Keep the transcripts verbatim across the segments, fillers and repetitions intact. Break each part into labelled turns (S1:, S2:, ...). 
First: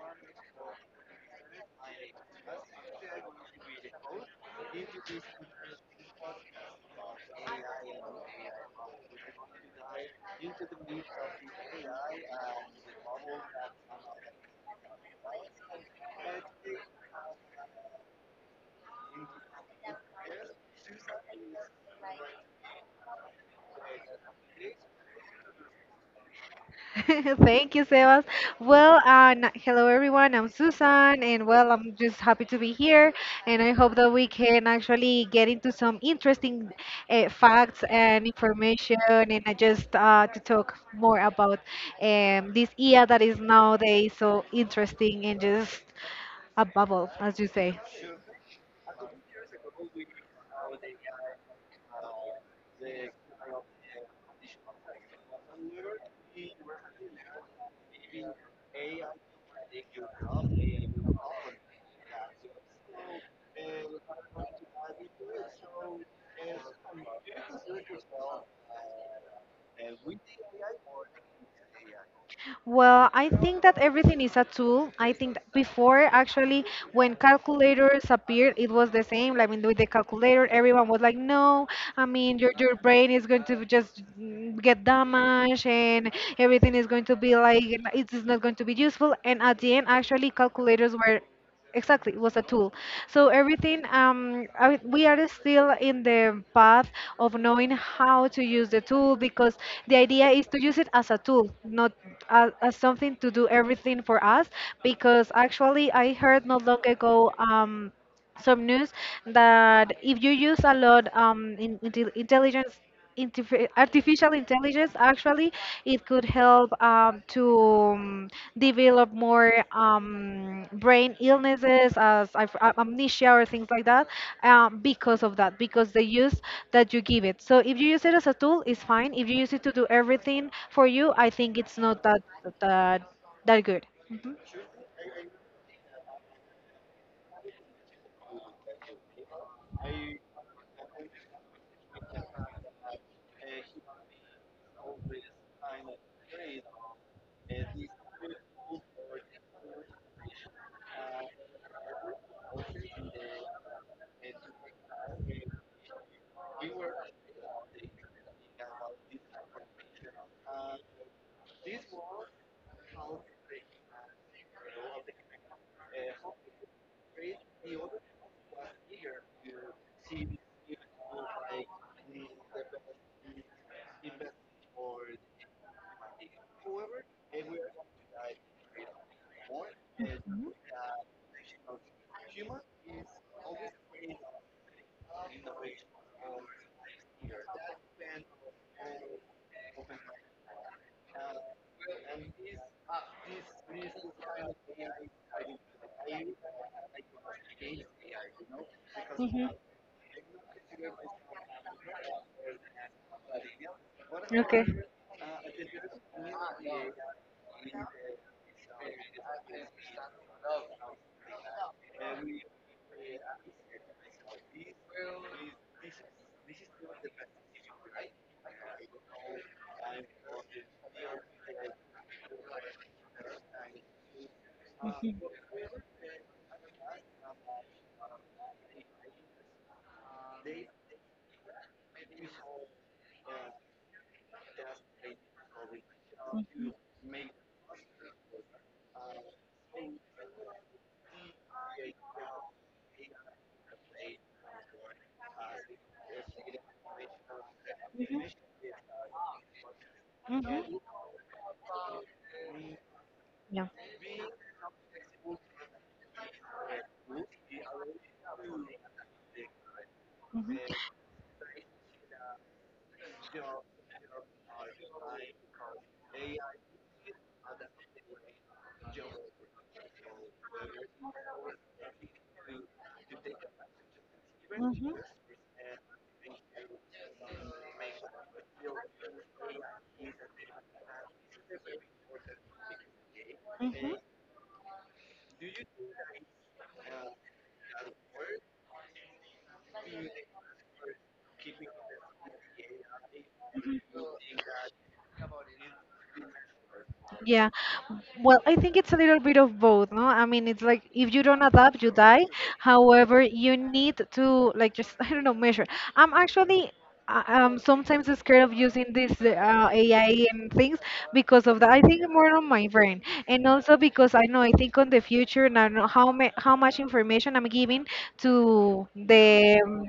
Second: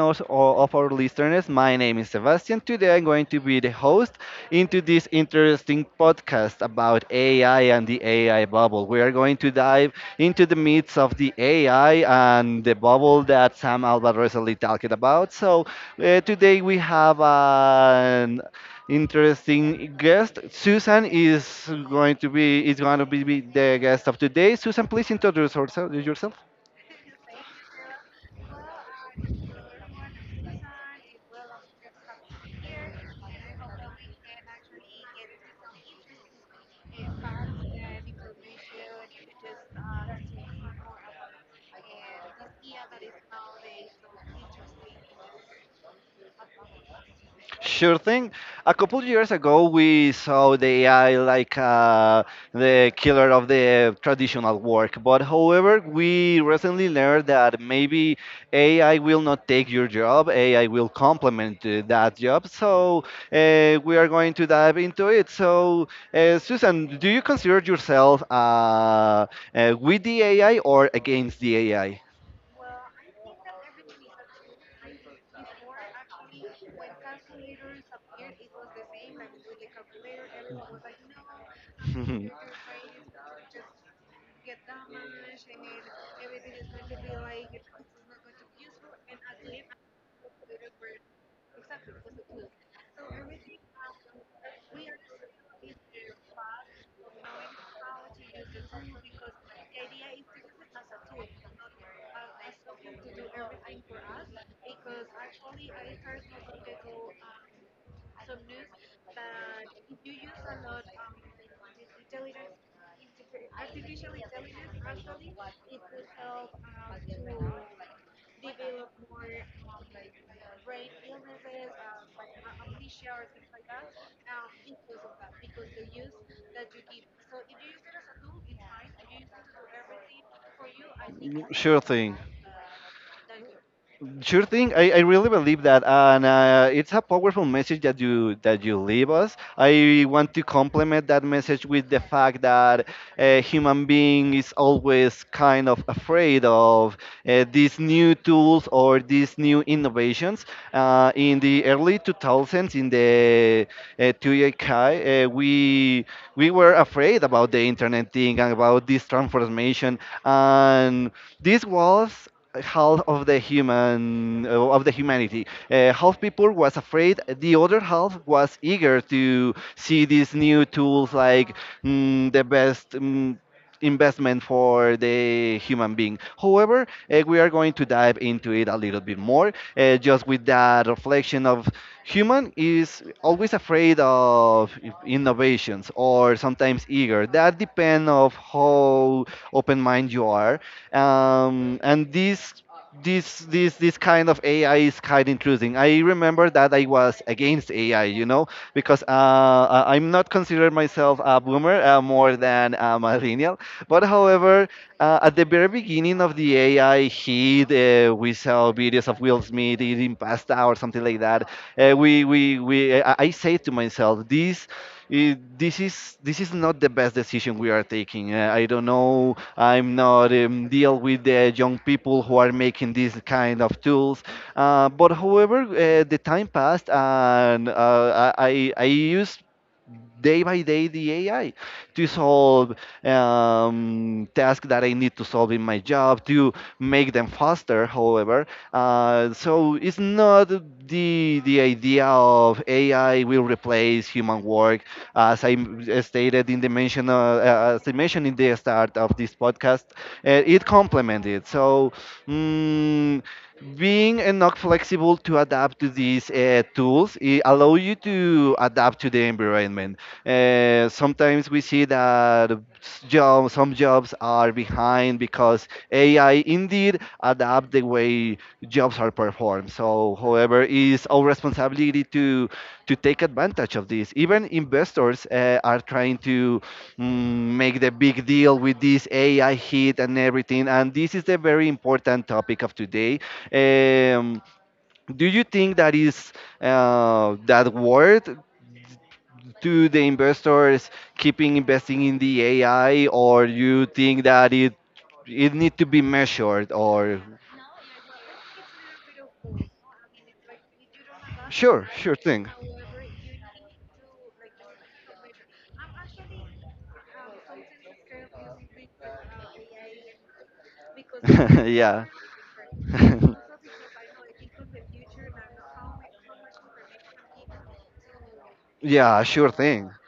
S1: of, of our listeners. My name is Sebastian. Today I'm going to be the host into this interesting podcast about A I and the A I bubble. We are going to dive into the myths of the A I and the bubble that Sam Alba recently talked about. So uh, today we have an interesting guest. Susan is going to be is going to be the guest of today. Susan, please introduce herself- yourself.
S2: Thank you, Sebas. Well, uh, n- hello everyone. I'm Susan, and well, I'm just happy to be here. And I hope that we can actually get into some interesting uh, facts and information, and uh, just uh, to talk more about um, this year that is nowadays so interesting and just a bubble, as you say.
S1: Sure thing. A couple years ago, we saw the A I like uh, the killer of the traditional work. But however, we recently learned that maybe A I will not take your job. A I will complement uh, that job. So uh, we are going to dive into it. So, uh, Susan, do you consider yourself uh, uh, with the A I or against the A I?
S2: Well, I think that everything is a tool. I think that before, actually, when calculators appeared, it was the same. Like, I mean, with the calculator, everyone was like, no, I mean, your, your brain is going to just mm, get damaged and everything is going to be like, it is not going to be useful. And at the end, actually, calculators were. Exactly, it was a tool. So everything, um, I, we are still in the path of knowing how to use the tool because the idea is to use it as a tool, not as, as something to do everything for us. Because actually, I heard not long ago. Um, some news that if you use a lot um, in, intel- intelligence, intif- artificial intelligence, actually, it could help um, to um, develop more um, brain illnesses as I've- a- amnesia or things like that um, because of that, because the use that you give it. So if you use it as a tool, it's fine. If you use it to do everything for you, I
S1: Mm,
S2: think it's
S1: sure
S2: not
S1: thing.
S2: that that that good. Mhm.
S1: Sure thing. I, I really believe that, and uh, it's a powerful message that you that you leave us. I want to complement that message with the fact that a human being is always kind of afraid of uh, these new tools or these new innovations. Uh, in the early two thousands, in the uh, two K, uh, we we were afraid about the internet thing and about this transformation, and this was half of the human uh, of the humanity. Uh, half people was afraid. The other half was eager to see these new tools, like mm, the best. Mm, investment for the human being. However, uh, we are going to dive into it a little bit more, uh, just with that reflection of human is always afraid of innovations or sometimes eager, that depends of how open mind you are, um, and this this this this kind of A I is kind of intruding. I remember that I was against A I, you know, because uh,
S2: Mhm.
S1: I- I'm not considered myself a boomer, uh, more than a millennial. But however,
S2: Okay.
S1: uh, at the very beginning of the A I heat, uh, we saw videos of Will Smith eating pasta or something like that. Uh, we we we I, I say to myself, this. i- this is this is not the best decision we are taking. Uh, I don't know, I'm not, um, deal with the young people who are making these kind of tools. Uh, but however, uh, the time passed, and uh, I, I I used day by day the A I to solve um, tasks that I need to solve in my job to make them faster. However, uh, so it's not the the idea of A I will replace human work, as I m- uh, stated in the mention, uh, uh, as I mentioned in the start of this podcast, uh, it complemented. So mm,
S2: Yeah.
S1: being enough flexible to adapt to these uh, tools, it allow you to adapt to the environment. Uh, sometimes we see that job, some jobs are behind because A I indeed adapt the way jobs are performed. So, however, it's our responsibility to to take advantage of this. Even investors uh, are trying to mm, make the big deal with this A I hit and everything. And this is the very important topic of today.
S2: Mhm. Mhm.
S1: Um, do you think that is uh, that word? To the investors keeping investing in the A I, or you think that is, it need to be measured, or
S2: Yeah. Well, I think it's a little bit of both, no? I mean, it's like if you don't
S1: sure,
S2: adapt,
S1: sure
S2: you
S1: thing.
S2: die. However, you need to like just I don't know, measure. I'm actually uh, um sometimes scared of using this uh, A I and things because of that. I
S1: Yeah.
S2: think more on my brain, and also because I know I think on the future and I know how ma how much information I'm giving to
S1: Yeah, sure
S2: the
S1: thing.
S2: um,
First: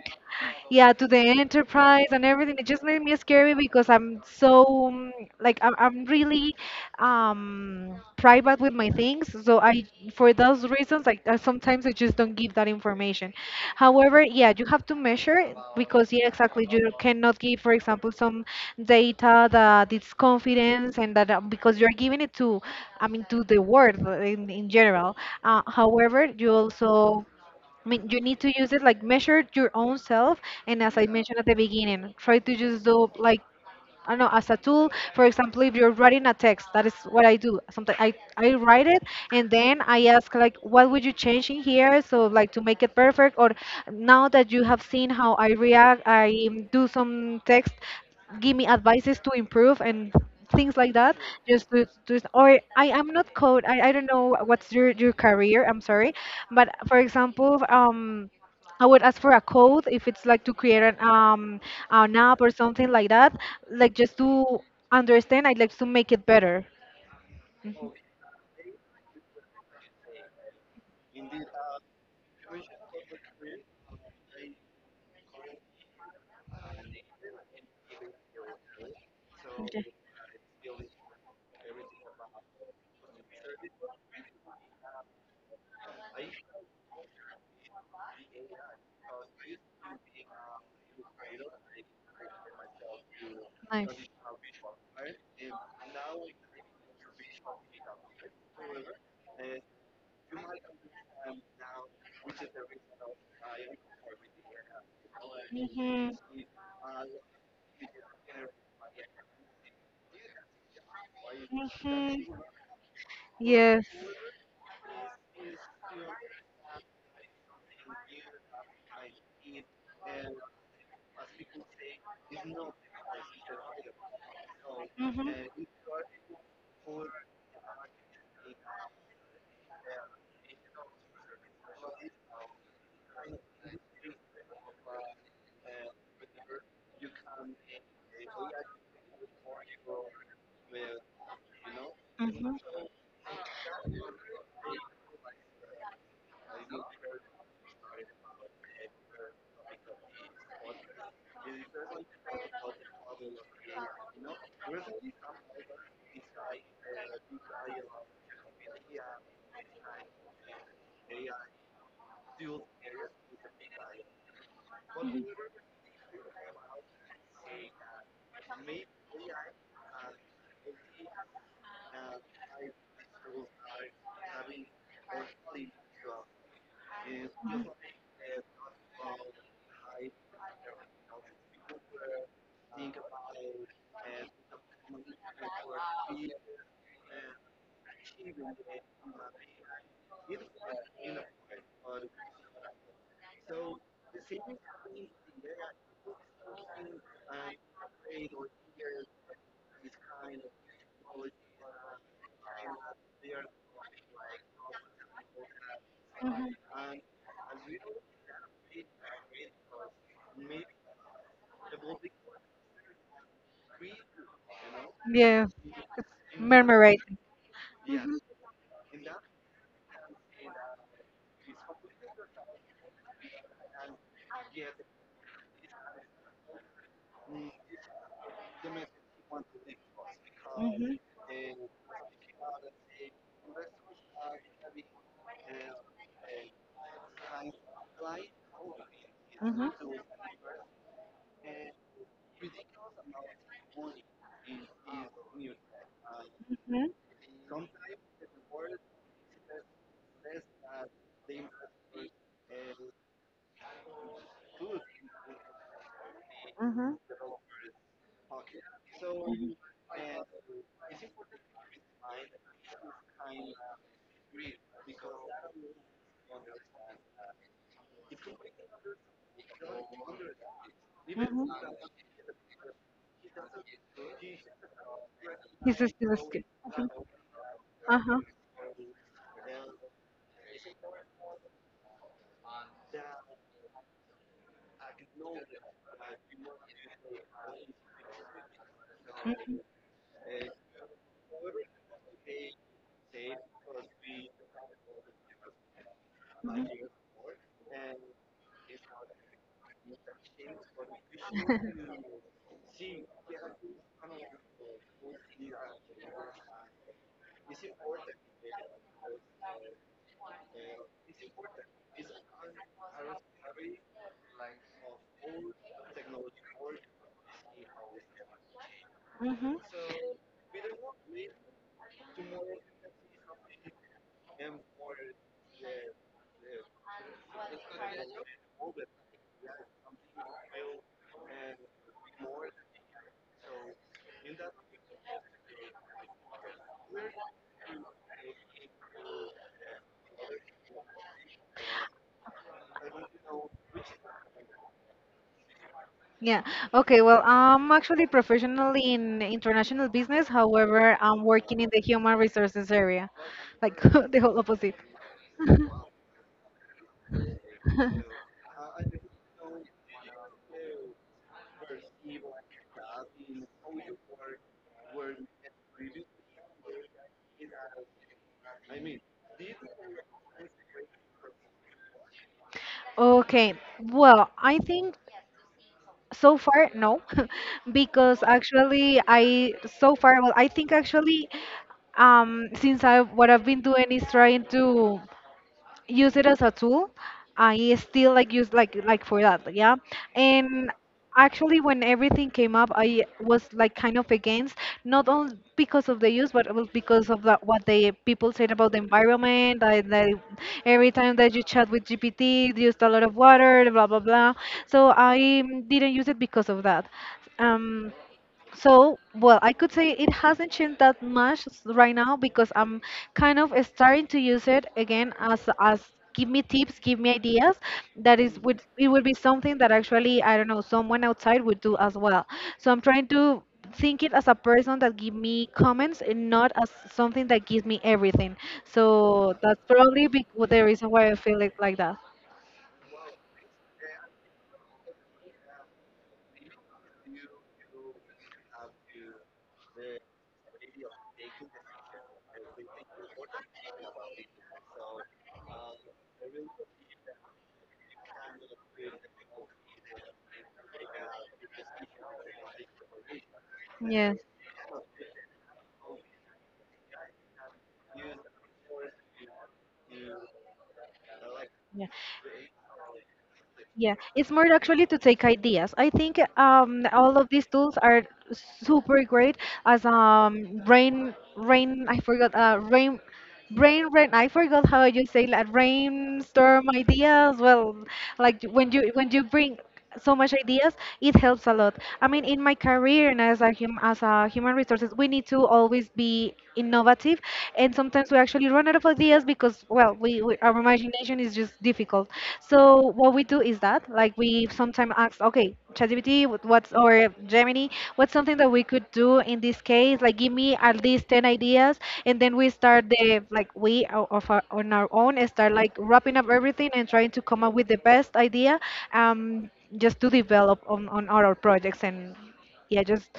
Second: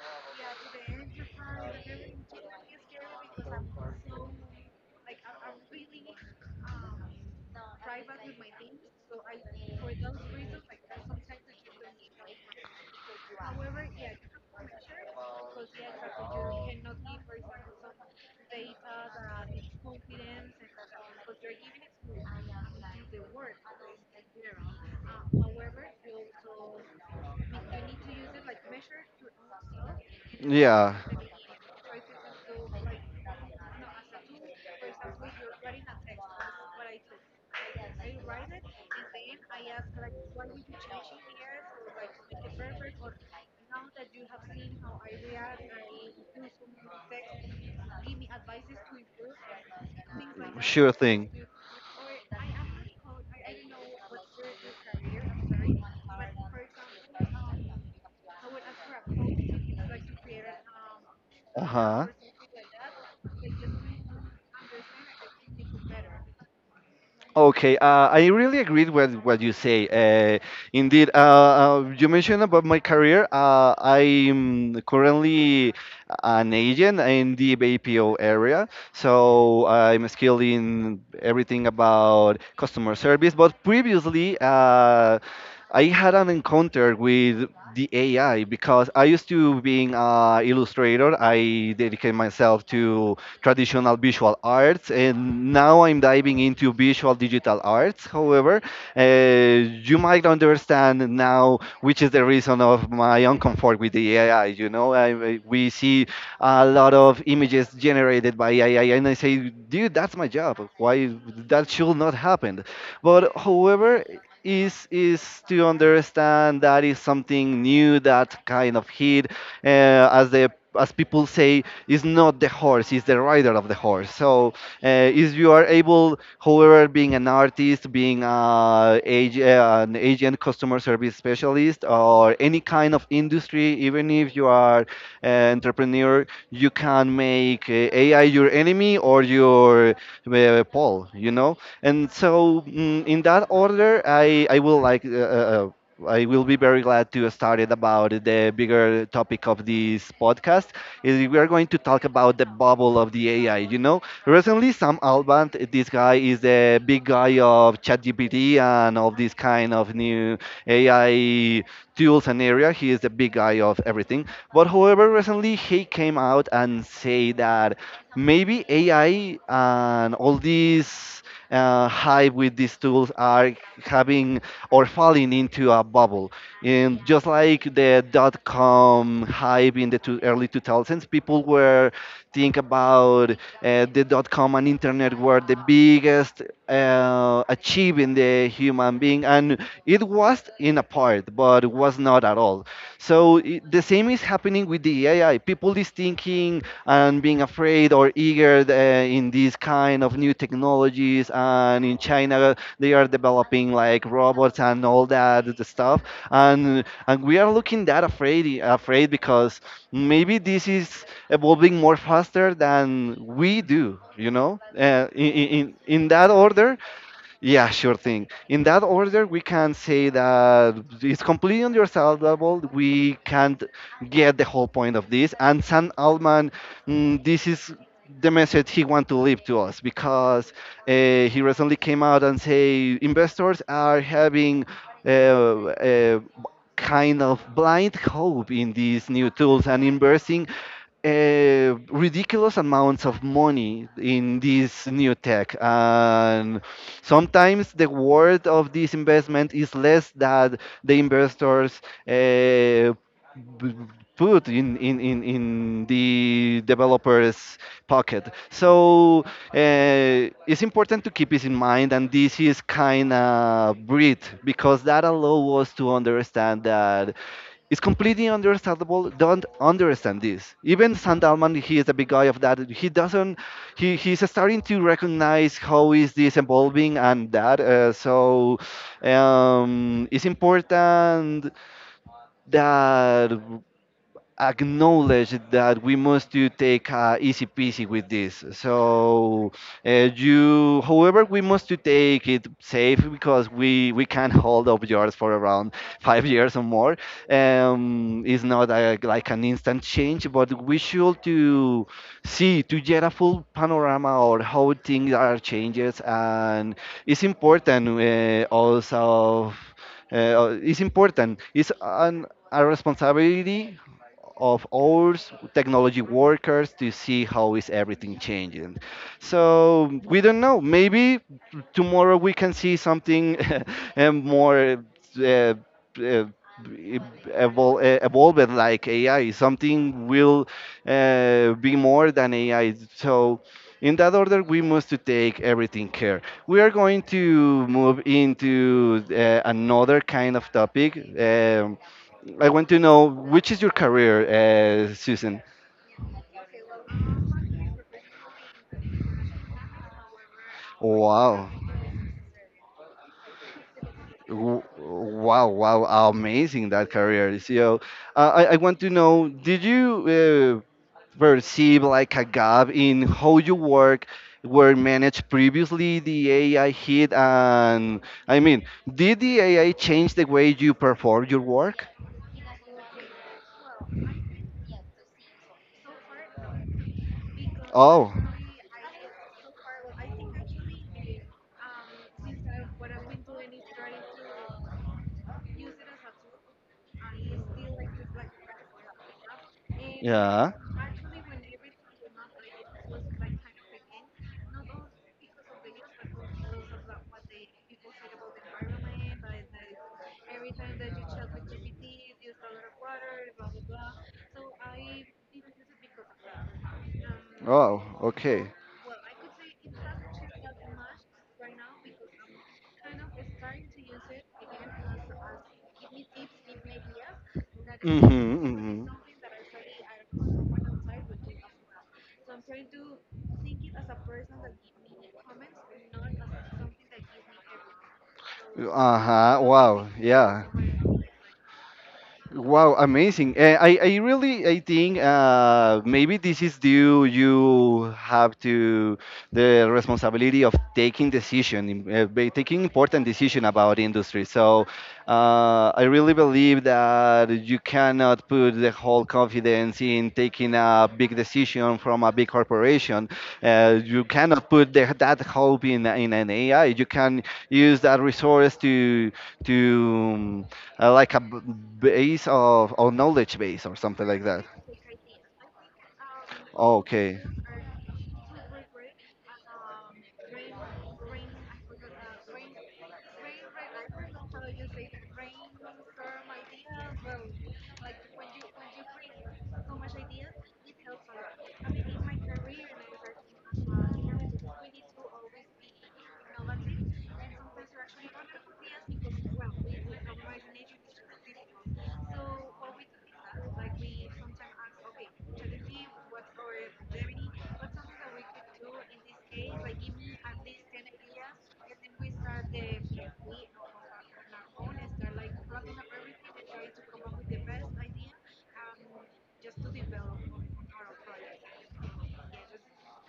S2: yeah to the enterprise and everything, it just made me scary because I'm so um, like i'm, I'm really um private with my things, so I for those reasons like uh, sometimes I just don't give that information. However, yeah, you have to measure because, yeah, exactly, you cannot give, for example, some data that it's confidence and that uh, because you're giving it to, I mean, to the world uh, in, in general. Uh, however, you also, I mean, you need to use it like measure your own self,
S1: Yeah.
S2: and as I mentioned at the beginning, try to just do like I don't know, as a tool. For example, if you're writing a text, that is what I do. Sometimes I, I write it and then I ask like, what would you change in here? So like to make it perfect or now that you have seen how I react, I um, do some text, give me advices to improve and
S1: Sure
S2: things like
S1: thing.
S2: that. Just to, to Or I am not code. I, I don't know what's your, your career. I'm sorry. But for example, um, I would ask for a code if it's like to create an um
S1: Uh huh.
S2: an app or something like that, like just to understand. I'd like to make it better.
S1: Okay,
S2: Mhm.
S1: uh, I really agreed with what you say. Uh, indeed, uh, uh, you mentioned about my career. Uh, I'm currently an agent in the B P O area, so
S2: Okay.
S1: I'm skilled in everything about customer service. But previously, uh, I had an encounter with the A I because I used to being an illustrator. I dedicate myself to
S2: Nice.
S1: traditional visual arts, and now I'm diving into visual digital arts. However, uh, you might understand now which is the reason of my uncomfort with the A I. You know, I, I- we
S2: Hmm.
S1: see a lot of images generated by A I, and I say, dude, that's my job. Why that should
S2: Hmm.
S1: not happen? But
S2: Yes.
S1: however, is is to understand that is something new that kind of hit, uh, as the as people say, it's not the horse, it's the rider of the horse. So uh, if you are able, however, being an artist, being uh, ag- uh, an agent, customer service specialist, or any kind of industry, even if you are an entrepreneur, you can make uh, A I your enemy or your uh, Paul, you know? And so, mm, in that order, I, I will like. Uh, uh, uh, I will be very glad to start it about the bigger topic of this podcast, is we are going to talk about the bubble of the A I. You know, recently Sam Altman, this guy is the big guy of ChatGPT and of this kind of new A I tools and area. He is the big guy of everything. But however, recently he came out and say that maybe A I and all these uh, hype with these tools are having or falling into a bubble, and just like the dot com hype in the two, early two thousands, people were think about uh, the dot com and internet were the biggest uh, achievement in the human being, and it was in a part, but it was not at all. So I the same is happening with the A I. People is thinking and being afraid or eager uh, in these kind of new technologies, and in China they are developing like robots and all that stuff, and and we are looking that afraid afraid because maybe this is evolving more faster than we do, you know uh, in, in
S2: Yes,
S1: in in that
S2: you
S1: order.
S2: murmurate.
S1: Yeah, sure thing. In that order, we can say that it's completely understandable. We can't get the whole point of this. And Sam Altman, mm, this is the message he want to leave to us, because uh, he recently came out and say investors are having uh, uh, kind of blind hope in these new tools
S2: Mhm.
S1: and investing uh, ridiculous amounts of money in this new tech, and
S2: Mhm.
S1: sometimes the worth of this investment is less than the investors uh, b- put in, in, in, in the developer's pocket. So uh, it's important to keep this in mind, and this is kind of breed because that allows us to understand that. It's completely understandable. Don't understand this. Even Sandalman, he is a big guy of that. He doesn't. He he's starting to recognize
S2: He's time
S1: how
S2: still
S1: is
S2: going
S1: this
S2: scared.
S1: evolving and that. Uh,
S2: Uh huh.
S1: so um, it's important that acknowledge that we must to take, uh, easy peasy with this. So
S2: Mhm.
S1: uh, you, however, we must to take it safe, because we we can't hold up yours for around five years or more. Um, it's not a, like an instant change, but we should to see to get a full panorama or how things are changes, and it's important, uh, also. Uh, it's important. It's an, a responsibility of ours technology workers to see how is everything changing,
S2: Mhm. Mhm.
S1: so we don't know, maybe tomorrow we can see something uh, more uh, uh, evol- uh, evolved, like A I. Something will uh, be more than A I. So, in that order, we must to take everything care. We are going to move into uh, another kind of topic. Um, I want to know which is your career, uh, Susan.
S2: Yeah. Okay. Well, I'm actually professionally in international business. However, I'm
S1: Wow.
S2: working in the human resources area, like the whole
S1: W-
S2: opposite.
S1: Wow, wow, amazing that career. So, uh, I, I want to know, did you uh, perceive like a gap in how you work were managed previously, the A I hit, and I mean, did the A I change the way you perform your work?
S2: Okay. Well, I think so far, no,
S1: Oh.
S2: because actually, I so far, well, I think actually, um, since I what I've been doing is trying to use it as a tool. I still like use like like for that, yeah.
S1: Yeah.
S2: And actually, when everything came up, I was like kind of against, not only because of the use, but it was because of that what the people said about the environment. I, that every time that you chat with G P T, it used a lot of water, blah blah blah. So I mm, didn't use it because of that.
S1: Oh,
S2: Um,
S1: okay.
S2: so, well, I could say it hasn't changed that much s- right now because I'm kind of starting to use it again as as give me tips, give me ideas. That is would
S1: Mm-hmm,
S2: it would be something that actually I don't know someone outside would do as well. So I'm trying to think it as a person that give me comments and not as something that gives me everything.
S1: mm-hmm. Uh-huh,
S2: So that's
S1: wow,
S2: probably be-
S1: yeah.
S2: the reason why I feel it like that.
S1: Wow, amazing. Uh, I, I really I think, uh, maybe this is due you have to the responsibility of taking decision, im- uh, ba- taking important decision about industry. So uh, I really believe that you cannot put the whole confidence in taking a big decision from a big corporation. Uh, you
S2: Yes.
S1: cannot put the, that hope in, in an A I. You can use that resource to to um, uh, like a b-
S2: Yeah.
S1: base of or knowledge base or
S2: Yeah,
S1: something
S2: it's
S1: like
S2: more
S1: that.
S2: actually to take ideas. I think
S1: Oh,
S2: um, all
S1: okay.
S2: of these tools are super great as um, rain, rain. I forgot uh, rain. Brain, rain. I forgot how you say like rainstorm ideas. Well, like when you when you bring so much ideas, it helps a lot. I mean, in my career and as a hum, as a human resources, we need to always be innovative, and sometimes we actually run out of ideas because well, we, we our imagination is just difficult. So what we do do is that like we sometimes ask, okay, ChatGPT, what- what's or Gemini, what's something that we could do in this case? Like, give me at least ten ideas, and then we start the like we o- of our, on our own and start like wrapping up everything and trying to come up with the best idea, um, just to develop on on our projects and yeah, just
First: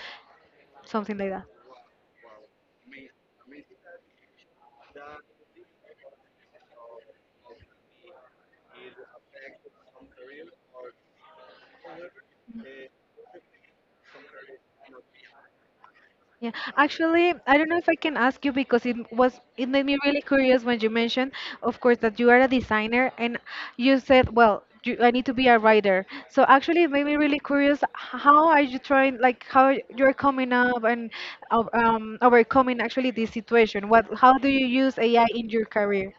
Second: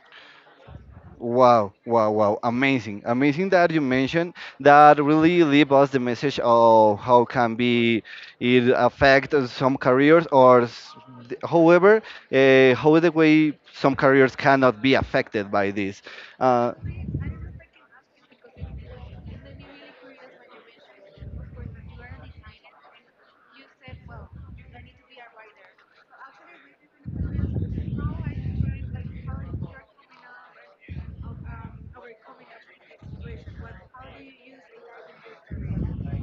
S2: something like that.
S1: Wow, wow, wow. Amazing. Amazing that you mentioned that really leave us the message of how can be it affect some careers or s- th- however, uh, how the way some careers cannot be affected by this.
S2: Yeah,
S1: Uh,
S2: actually, I don't know if I can ask you because it was it made me really curious when you mentioned, of course, that you are a designer and you said, well, you, I need to be a writer. So actually, it made me really curious. How are you trying, like, how you're coming up and o- um, overcoming actually this situation? What, how do you use A I in your career?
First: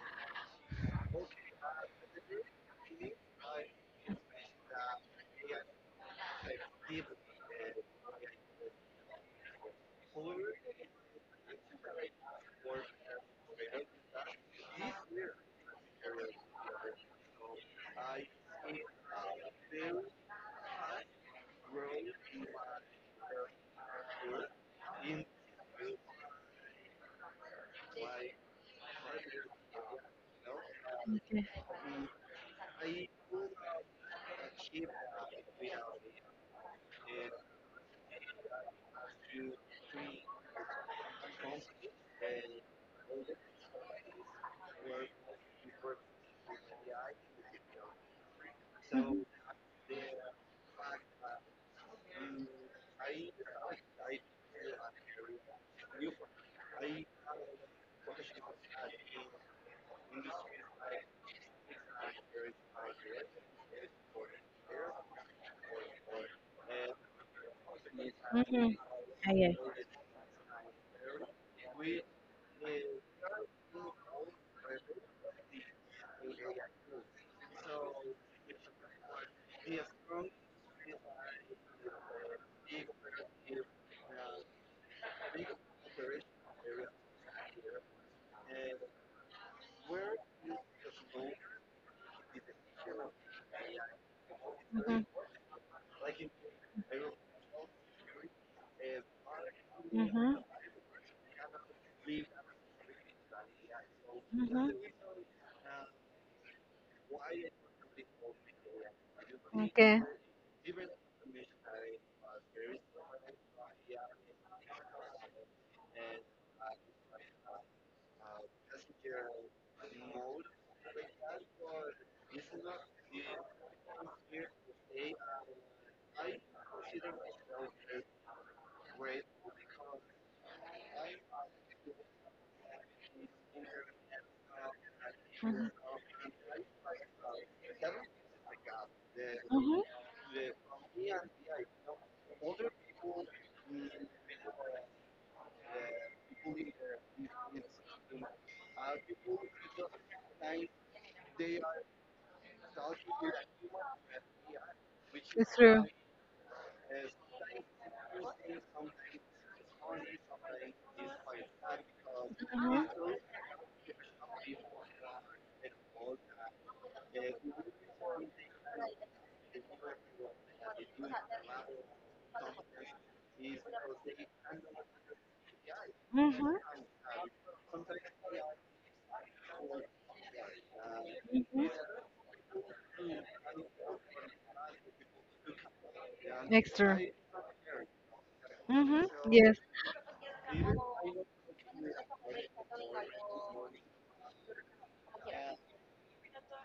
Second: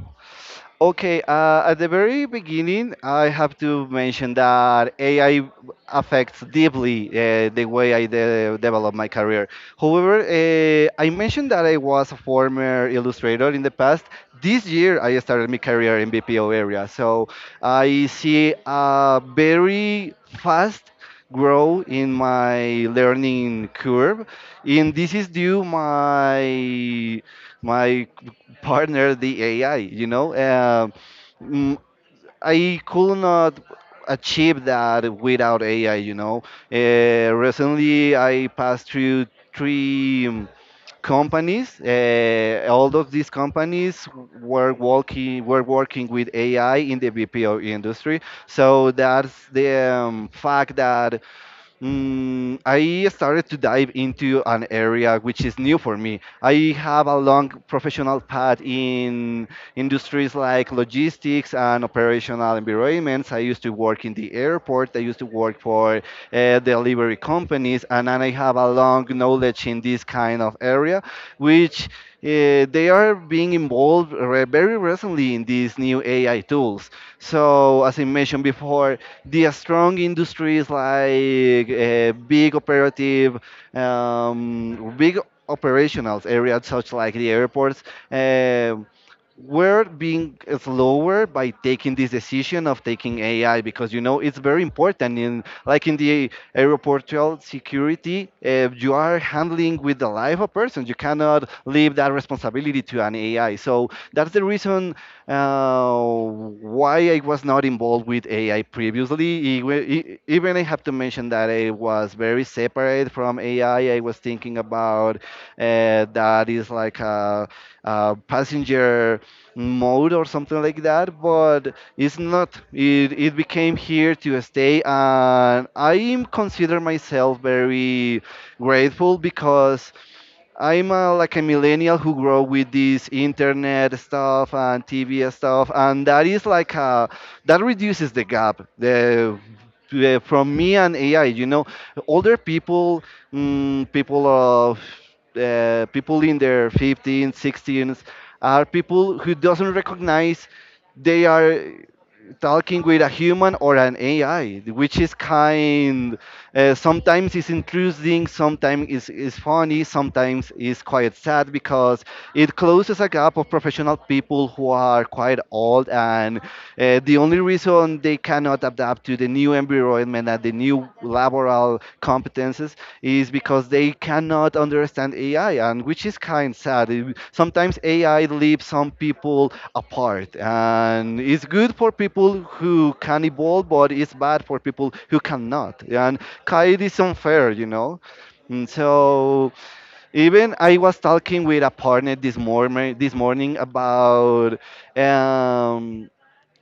S1: Okay, uh, at the very beginning, I have to mention that A I affects deeply, uh, the way I de- develop my career. However, uh, I mentioned that I was a former illustrator in the past. This year, I started my career in B P O area, so I see a very fast grow in my learning curve, and this is due my my partner the A I. You know, Um
S2: Okay.
S1: mm, I could not achieve that without A I. You know, uh, recently I passed through three um, companies. Uh, all of these companies were working were working with A I in the B P O industry. So that's the um, fact that Mm, I started to dive into an area which is new for me. I have a long professional path in industries like logistics and operational environments. I used to work in the airport, I used to work for uh, delivery companies, and then I have
S2: Mm-hmm.
S1: a long
S2: Ah, yeah.
S1: knowledge in this kind of area, which uh, they are being involved re- very recently in these new A I tools. So, as I mentioned before, the strong industries like uh, big operative, um, big operational areas such like the airports. um we're being slower by taking this decision of taking A I because you know it's very
S2: Mm-hmm.
S1: important in like in the aeroportual security. Uh, you are handling with the
S2: Mm-hmm.
S1: life of person. You cannot leave that responsibility to an A I, so that's the
S2: Mm-hmm.
S1: reason uh, why I was not involved with A I previously. E-
S2: Okay.
S1: e- even I have to mention that I was very separate from A I. I I was thinking about uh, that is like a, a passenger mode or something like that, but it's not. It, it became here to stay, and I consider myself very grateful because I'm uh, like a millennial who grew up with this internet stuff and T V stuff, and that is like uh that reduces the gap the, the- from me and A I. You know, older people, mm, people of uh, people in their fifteens, sixteens, are people who doesn't recognize they are talking with a human or an A I, which is
S2: True.
S1: kind. Uh, sometimes it's intruding, sometimes it's, it's funny, sometimes it's quite sad because it closes a gap of professional people who are quite old, and uh, the only reason they cannot adapt to the new environment and the new laboral competences is because they cannot understand A I, and which is kind
S2: Mhm.
S1: of sad. It- Sometimes A I leaves some people apart, and it's
S2: Mhm.
S1: good for people who can evolve, but it's bad for people who cannot. And it
S2: Extra.
S1: is unfair, you know. Mm,
S2: Mhm.
S1: So
S2: Yes.
S1: even I was talking with a partner this morning this morning about um,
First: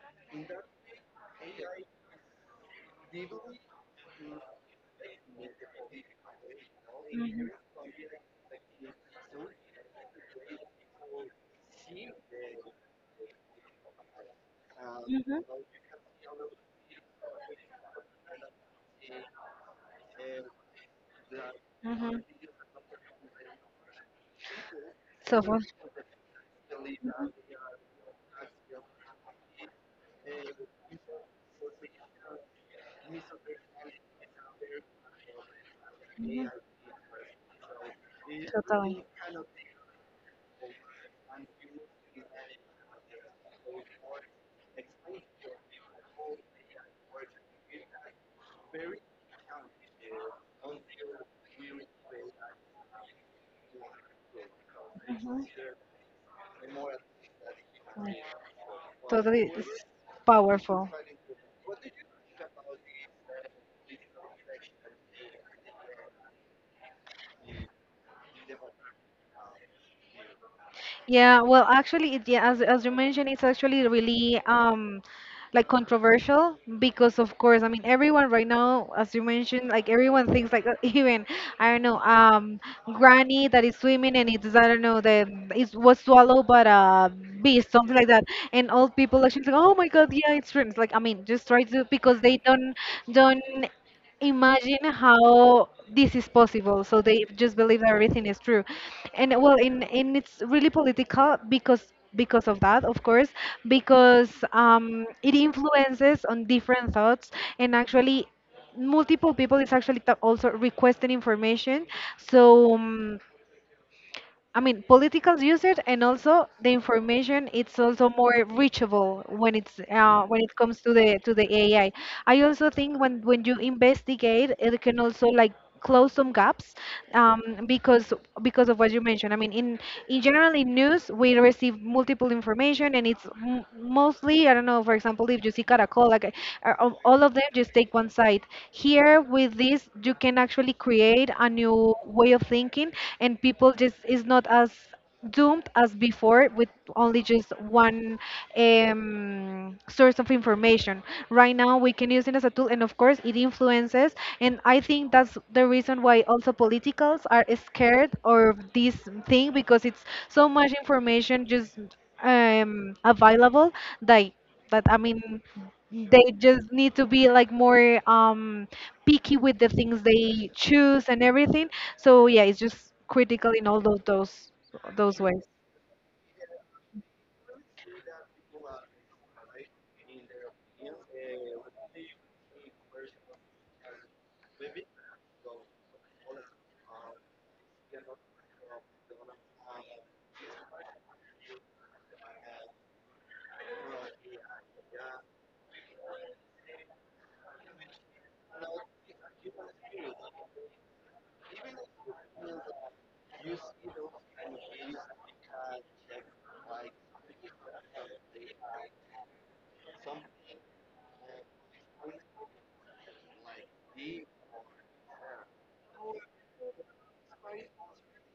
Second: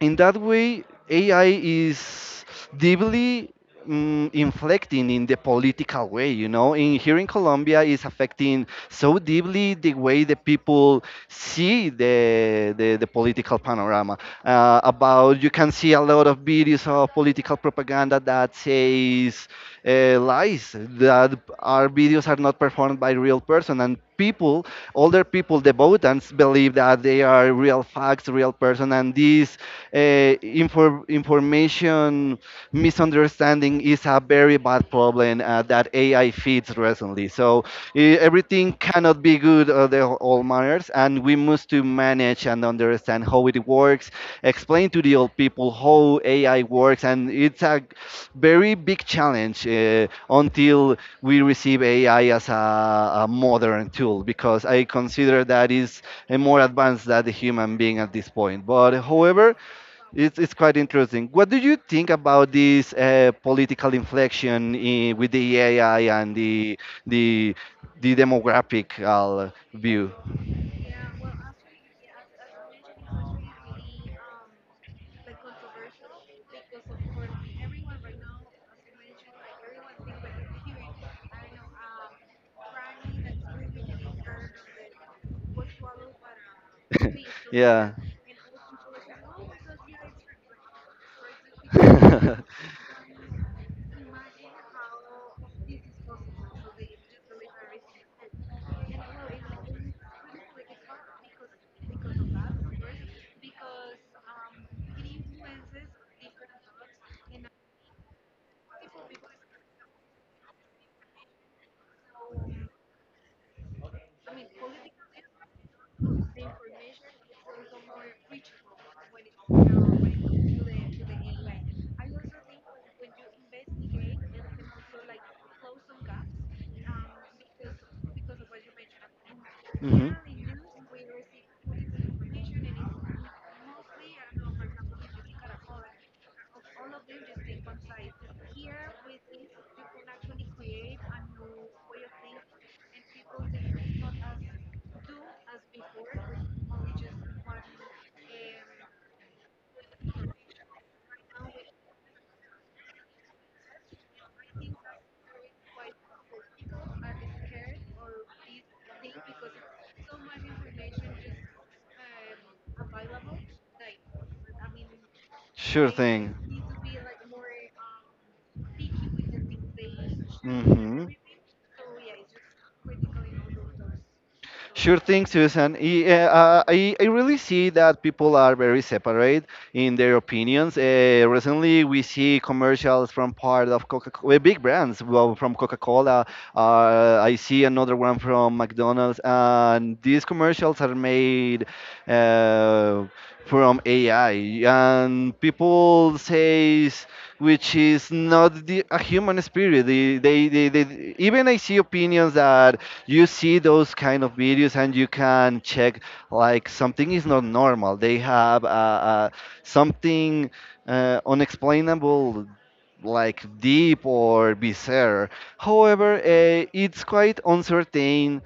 S1: in that way, A I is deeply mm, inflecting in the political way. You know, in here in Colombia, is affecting so deeply the way the people see the the, the political panorama. Uh, about
S2: Mhm.
S1: you can see a lot of videos of political propaganda that says uh, lies that our
S2: Mhm. Mhm.
S1: videos are not performed by real person, and people, older
S2: So
S1: people,
S2: far.
S1: the votants believe that they are real facts, real person. And this uh, infor- information misunderstanding is a very bad problem uh, that A I feeds recently. So eh, everything cannot be good uh, the all manners, and we must to manage and understand how it works. Explain to the old people how A I works, and it's a very big challenge uh, until we receive A I as a, a modern tool, because I consider that is eh, more advanced than the human being at this point. But however, it's, it's quite interesting. What do you think about this uh, political inflection in, with the A I and the the the demographical view?
S2: Yeah, well, actually, it, yeah, as as you mentioned, it's actually really um like controversial because, of course, I mean, everyone right now, as you mentioned, like everyone thinks like even I don't know, um, granny that is swimming and it's I don't know that it was swallowed by a beast,
S1: Yeah.
S2: something like that, and old people actually think, oh my God, yeah, it's shrimps. Like I mean, just try to because they don't don't imagine how this is possible. So they just believe that everything is true, and well, in in it's really political because because of that, of course, because um, it influences on different thoughts and actually multiple people is actually ta- also requesting information. So. um, I mean, politicals use it, and also the information. It's also more reachable when it's uh, when it comes to the to the A I. I I also think when when you investigate, it can also like close some gaps um, because because of what you mentioned. I mean, in in general in news we receive multiple information and it's m- mostly I don't know know, for example, if you see Caracol, like uh, uh, all of them just take one side. Here with this, you can actually create a new way of thinking, and people just is not as doomed as before with only just one um, source of information. Right now, we can use it as a tool, and of course, it influences. And I think that's the reason why also politicals are scared of this thing because it's so much information just um, available that but I mean, they just need to be like more um, picky with the things they choose
S1: Hmm.
S2: and everything. So yeah, it's just critical in all of those
S1: Sure
S2: those
S1: thing,
S2: ways.
S1: Susan. I, uh, uh, I, I really see that people are very separate in their opinions. Uh, recently, we see commercials from part of Coca-Cola, big brands, well, from Coca-Cola. Uh, I see another one from McDonald's, and these commercials are made uh, from A I, and people says which is not the, a human spirit. They, they, they, they, even I see opinions that you see those kind of videos and you can check like something is not normal. They have uh, uh, something uh, unexplainable like deep or bizarre. However, uh, it's quite uncertain.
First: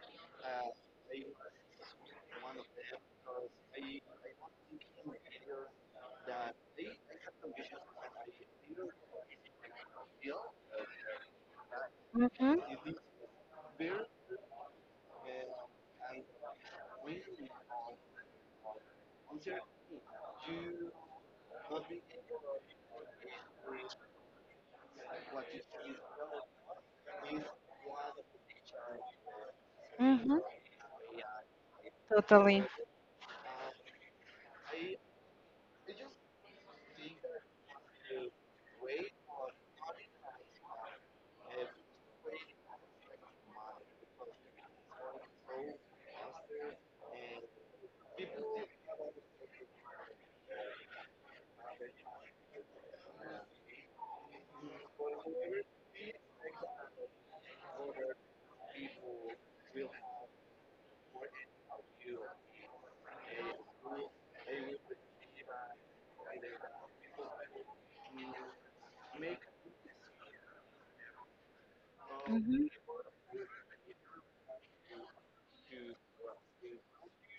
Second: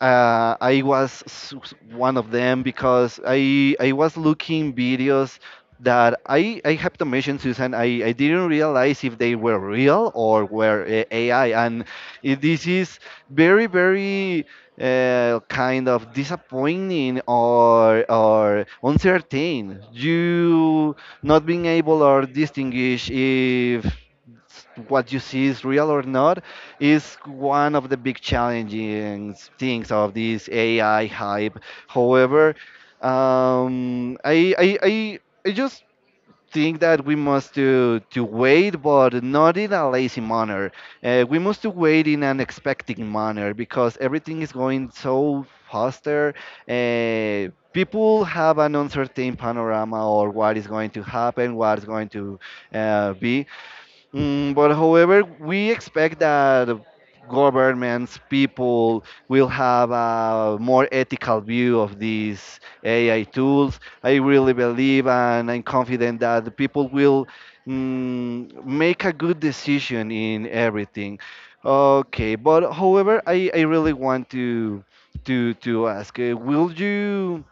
S1: uh, I was s- s- one of them because I I was looking videos that I I have to mention, Susan, I, I didn't realize if they were real or were uh, A I. And it,
S2: Hmm.
S1: this is very very uh, kind of disappointing or or uncertain. You not being able or distinguish if what you see is real or not is one of the big challenging things of
S2: Hmm.
S1: this A I hype. However,
S2: Totally.
S1: um, I, I, I, I just think that we must to, to wait, but not in a lazy manner. Uh, we must to wait in an expecting manner because everything is going so faster. Uh, people have an uncertain panorama or what is going to happen, what is going to uh, be. Mm, but however, we expect that governments, people will have a more ethical view of these A I tools. I really believe and I'm confident that the people will mm, make a good decision in everything. Okay, but
S2: Hmm.
S1: however, I, I really want to to to ask, uh, will you?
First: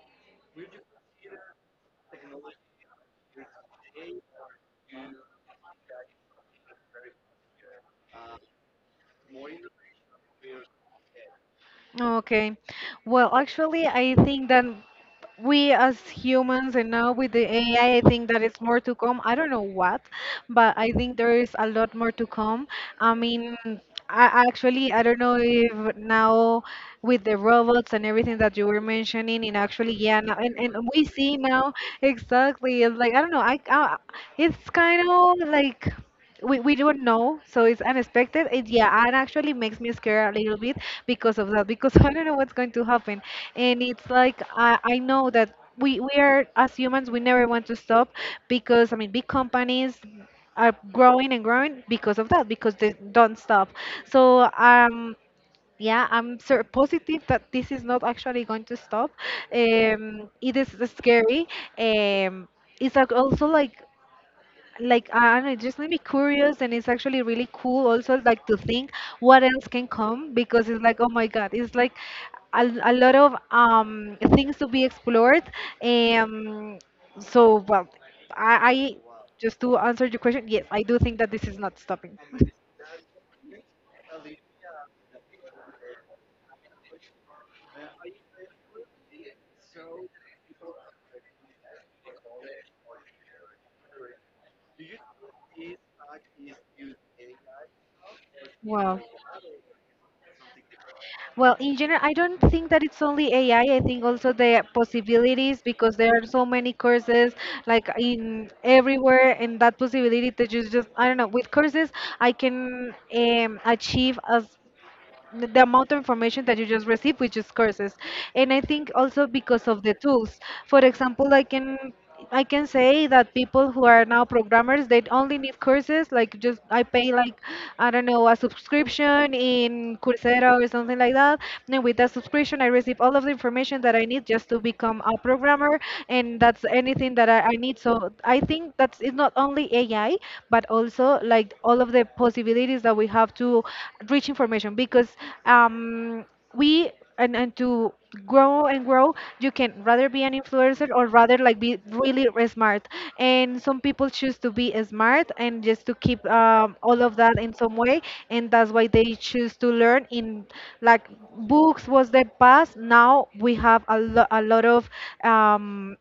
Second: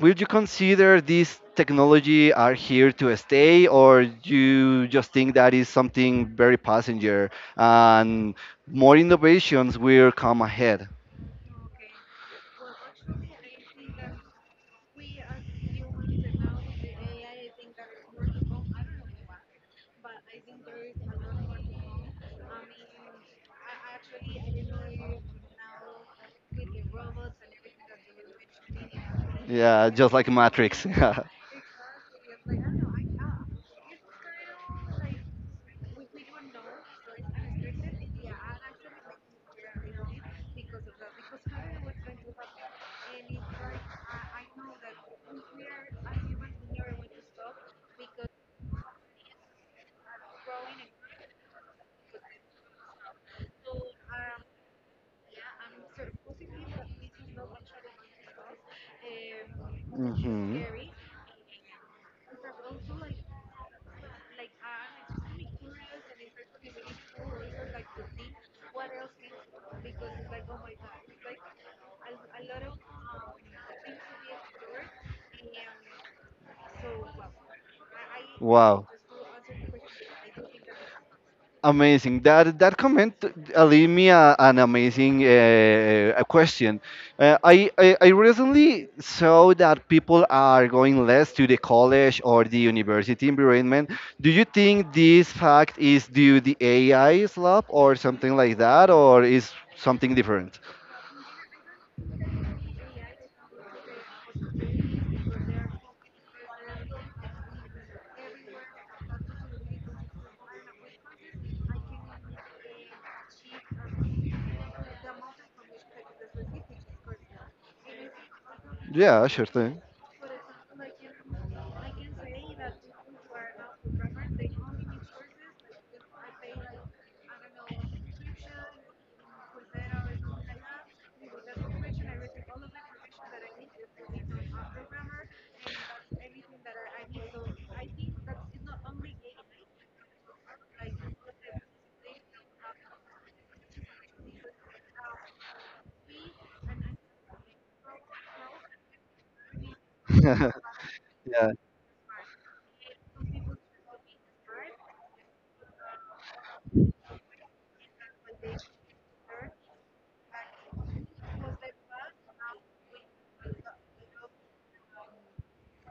S1: Would you consider these technology are here to stay, or you just think that is something very passenger and more innovations will come ahead?
S2: Okay. Well, actually, I think that we as humans and now with the A I, I I think that it's more to come. I don't know what, but I think there is a lot more to come. I mean, I actually, I don't know if now with the robots and everything that you were mentioning, and
S1: Yeah,
S2: actually,
S1: just
S2: yeah,
S1: like
S2: now, and,
S1: Matrix.
S2: and we
S1: Yeah.
S2: see now exactly. It's like, I don't know, I, I it's kind of like we, we don't know, so it's unexpected it. Yeah, and actually makes me scared a little bit because of that. Because i don't know what's going to happen. And it's like i, I know that we, we are, as humans we never want to stop, because I mean big companies are growing and growing because of that, because they don't stop. So um yeah, I'm sort positive that this is not actually going to stop. Um it
S1: Mhm.
S2: is scary. um it's like also like like I don't know, it just made me curious, and it's actually really cool also like to think what else can come because it's like oh my god, it's like a, a lot of um things to be explored. Um, so well, I, I
S1: Wow.
S2: Just to answer your question, yes, I do think that this is not stopping.
S1: Amazing. That that comment uh, leave me a, an amazing uh, uh, a question. Uh, I, I I recently saw that people are going less to the college or the university environment. Do you think this fact is due the A I slap or something like
S2: Wow.
S1: that, or is something different?
S2: Well, in general, I don't think that it's only A I. I I think also the possibilities, because there are so many courses like in everywhere, and that possibility that you just I don't know. With courses, I can um, achieve as the amount of information that you just receive, which is courses. And I think also
S1: Yeah,
S2: because
S1: sure
S2: of the
S1: thing.
S2: tools. For example, I can I can say that people who are now programmers, they only need courses. Like just I pay, like I don't know, a subscription in Coursera or something like that. And with that subscription, I receive all of the information that I need just to become a programmer, and that's anything that I, I need. So I think that's it's not only A I, but also like all of the possibilities that we have to reach information because um, we and, and to grow and grow. You can rather be an influencer or rather
S1: Yeah,
S2: like be really re- smart, and some people choose to be smart and just to keep um, all of that in some way, and that's why they choose to learn in like books was the past. Now we have a, lo- a lot of um,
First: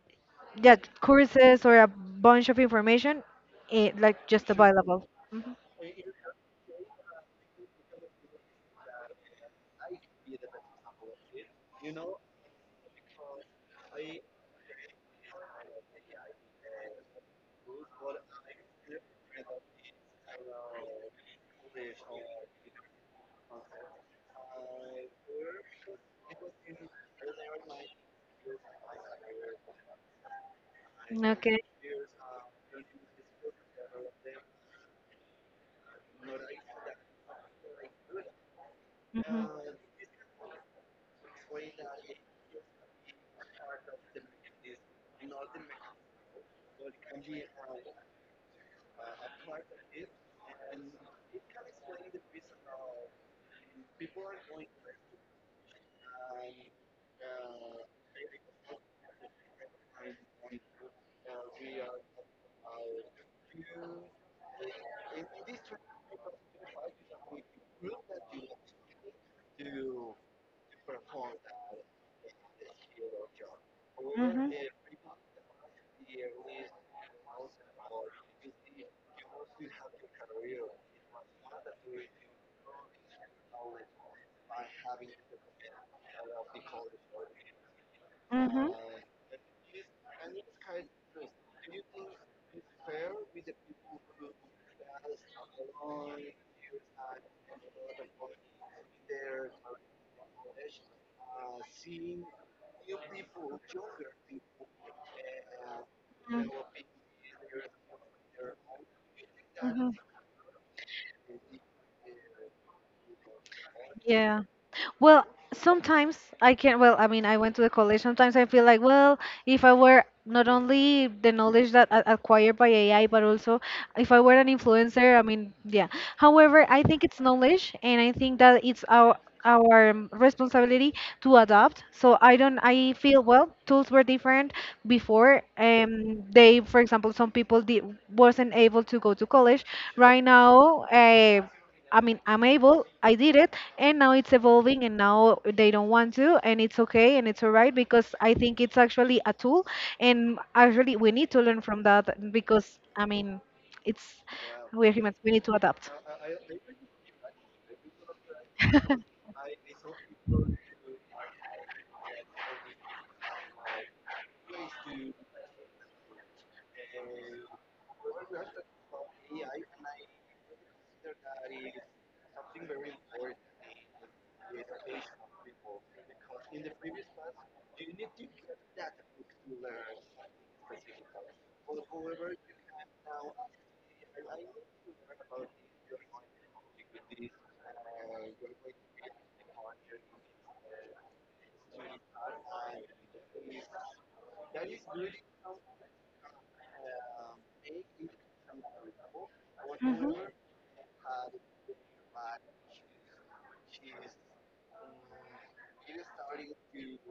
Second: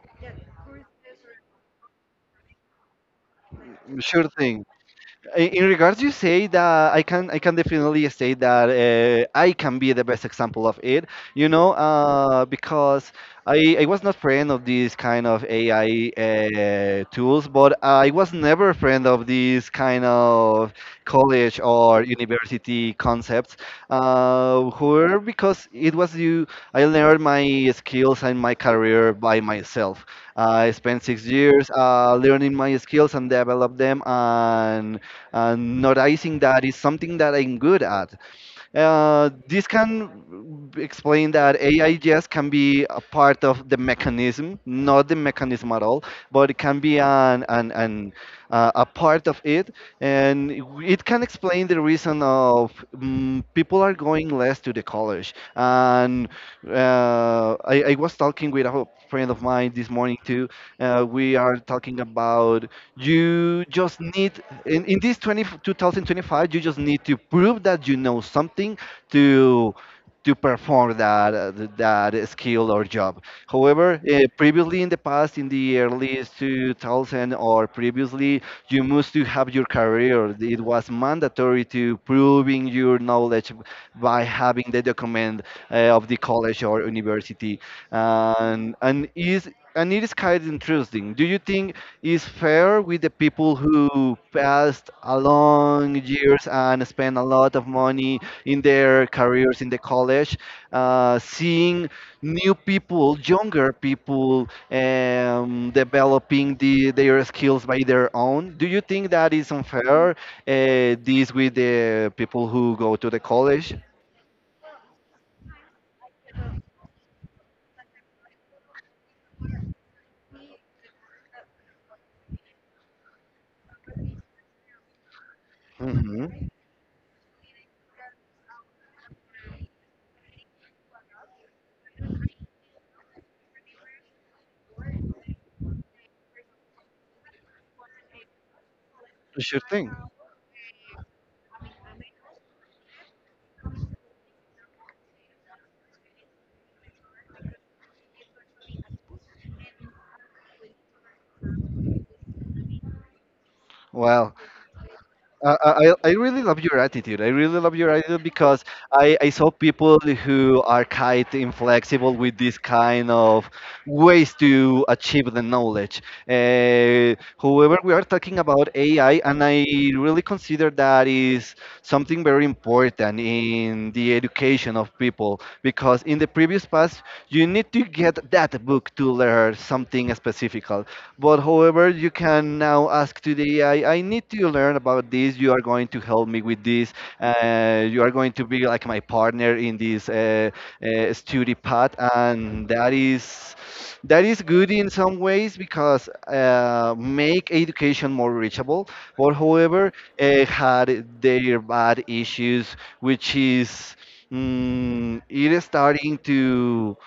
S2: yeah, courses or a bunch of information, eh, like
S1: sure
S2: just
S1: thing.
S2: available.
S1: I-
S2: Mhm.
S1: In regards, you say that I can I can definitely say that uh, I can be the best example of it. You know, uh, because I, I was not friend of these kind of A I uh, tools, but I was never a friend of these kind of college or university concepts. Uh, however, because it was you, I learned my skills and my career by myself. I spent six years uh, learning my skills and develop them and and noticing that is something that I'm good at. Uh, this can explain that A I yes can be a part of the mechanism, not the mechanism at all, but it can be an an, an uh, a part of it, and it can explain the reason of mm people are going less to the college. And uh, I, I was talking with a friend of mine this morning too. Uh, we are talking about you just need in, in this twenty twenty twenty-five you just need to prove that you know something to to perform that uh, th- that skill or job. However, uh, previously in the past in the early two thousand or previously you must to have your career. It was mandatory to proving your knowledge by having the document uh, of the college or university,
S2: Mm-hmm.
S1: and and is and it is kind of interesting. Do you think is fair with the people who passed a long years and spent a lot of money in their careers in the college, uh, seeing new people, younger people, um, developing the, their skills by their own? Do you think that is unfair, uh, this with the people who go to the college?
S2: Yeah. Well, sometimes I can, well, I mean, I went to the college. Sometimes I feel like, well, if I were not only the knowledge that I acquired by A I, but also if I were an influencer, I mean, yeah.
S1: Hmm.
S2: However, I think it's knowledge, and I think that it's our our um, responsibility to adopt. So I don't. I feel well. Tools were different before. Um, they, for example, some people did, wasn't able to go to college.
S1: Sure thing.
S2: Right now, uh, I mean, I'm able. I did it, and now it's evolving, and now they don't want to, and it's okay, and it's alright because I think it's actually a tool, and actually we need to learn from that because I mean. It's
S1: Well,
S2: Wow. We're humans. We need to
S1: Uh, I,
S2: adapt.
S1: I I really love your attitude. I really love your attitude because I, I saw people who are quite inflexible with this kind of ways to achieve the knowledge. Uh, However, we are talking about A I, and I really consider that is something very important in the education of people because in the previous past, you need to get that book to learn something specific. But however, you can now ask to the A I, I I need to learn about this. You are going to help me with this. Uh, you are going to be like my partner in this uh, uh, study path, and that is that is good in some ways because uh, make education more reachable. But however,
S2: Mhm.
S1: uh, had their bad issues, which is mm, it is starting to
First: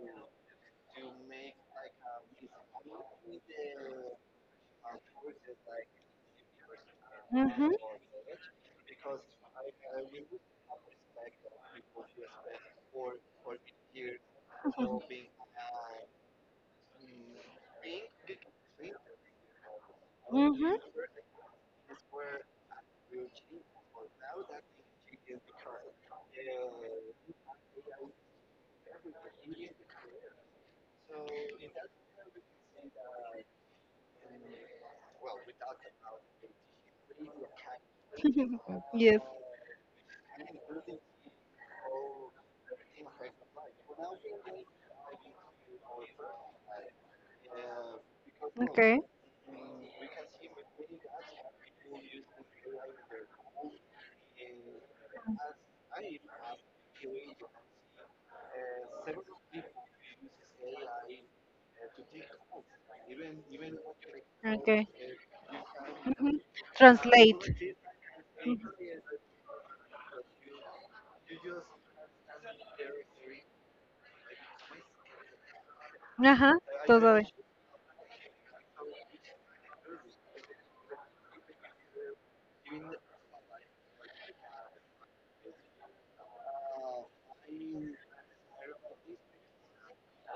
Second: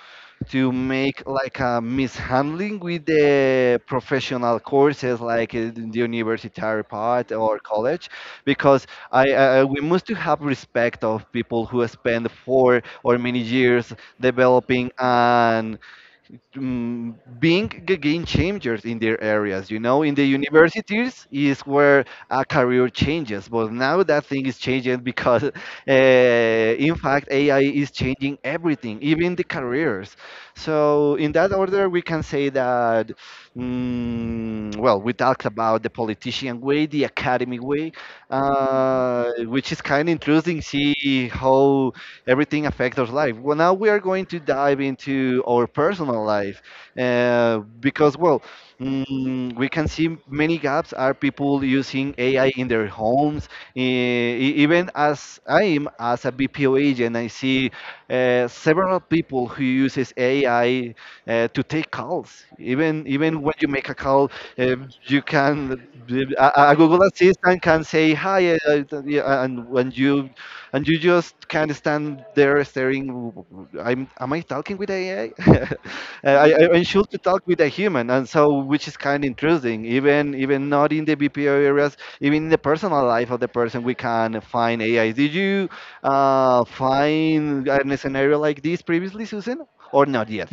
S1: to make like a mishandling with the professional courses like in the universitary part or
S2: Mhm.
S1: college because I, I we must to have respect of people who spend four or many years developing an mm, being g- game changers in their areas. You know, in the
S2: Mhm.
S1: universities is where a career changes, but now that thing is changing because, uh, in fact, A I is changing everything, even the careers. So, in that order, we can say that, mm, well, we talked about the politician way, the academy way,
S2: Yes.
S1: uh, which is kind of interesting. See how everything affects our life. Well, now we are going to dive into our personal life uh, because, well,
S2: Okay.
S1: mm, we can see many gaps are people using A I in their homes. E- e- Even as I am as a B P O agent, I see uh, several people who uses A I uh, to take calls. Even even when you make a call, um,
S2: Okay.
S1: you can
S2: Ujú.
S1: uh, a, a Google
S2: Translate.
S1: Assistant can say hi, uh, uh, yeah, and when you and you just can't stand there staring. W- w- I'm, am I talking with A I? I, Uh, I,
S2: Ajá,
S1: I I should to
S2: todo.
S1: talk with a human, and so which is kind of intruding. Even even not in the B P O areas, even in the personal life of the person, we can find A I. Did you uh, find a scenario like this previously, Susan, or not yet?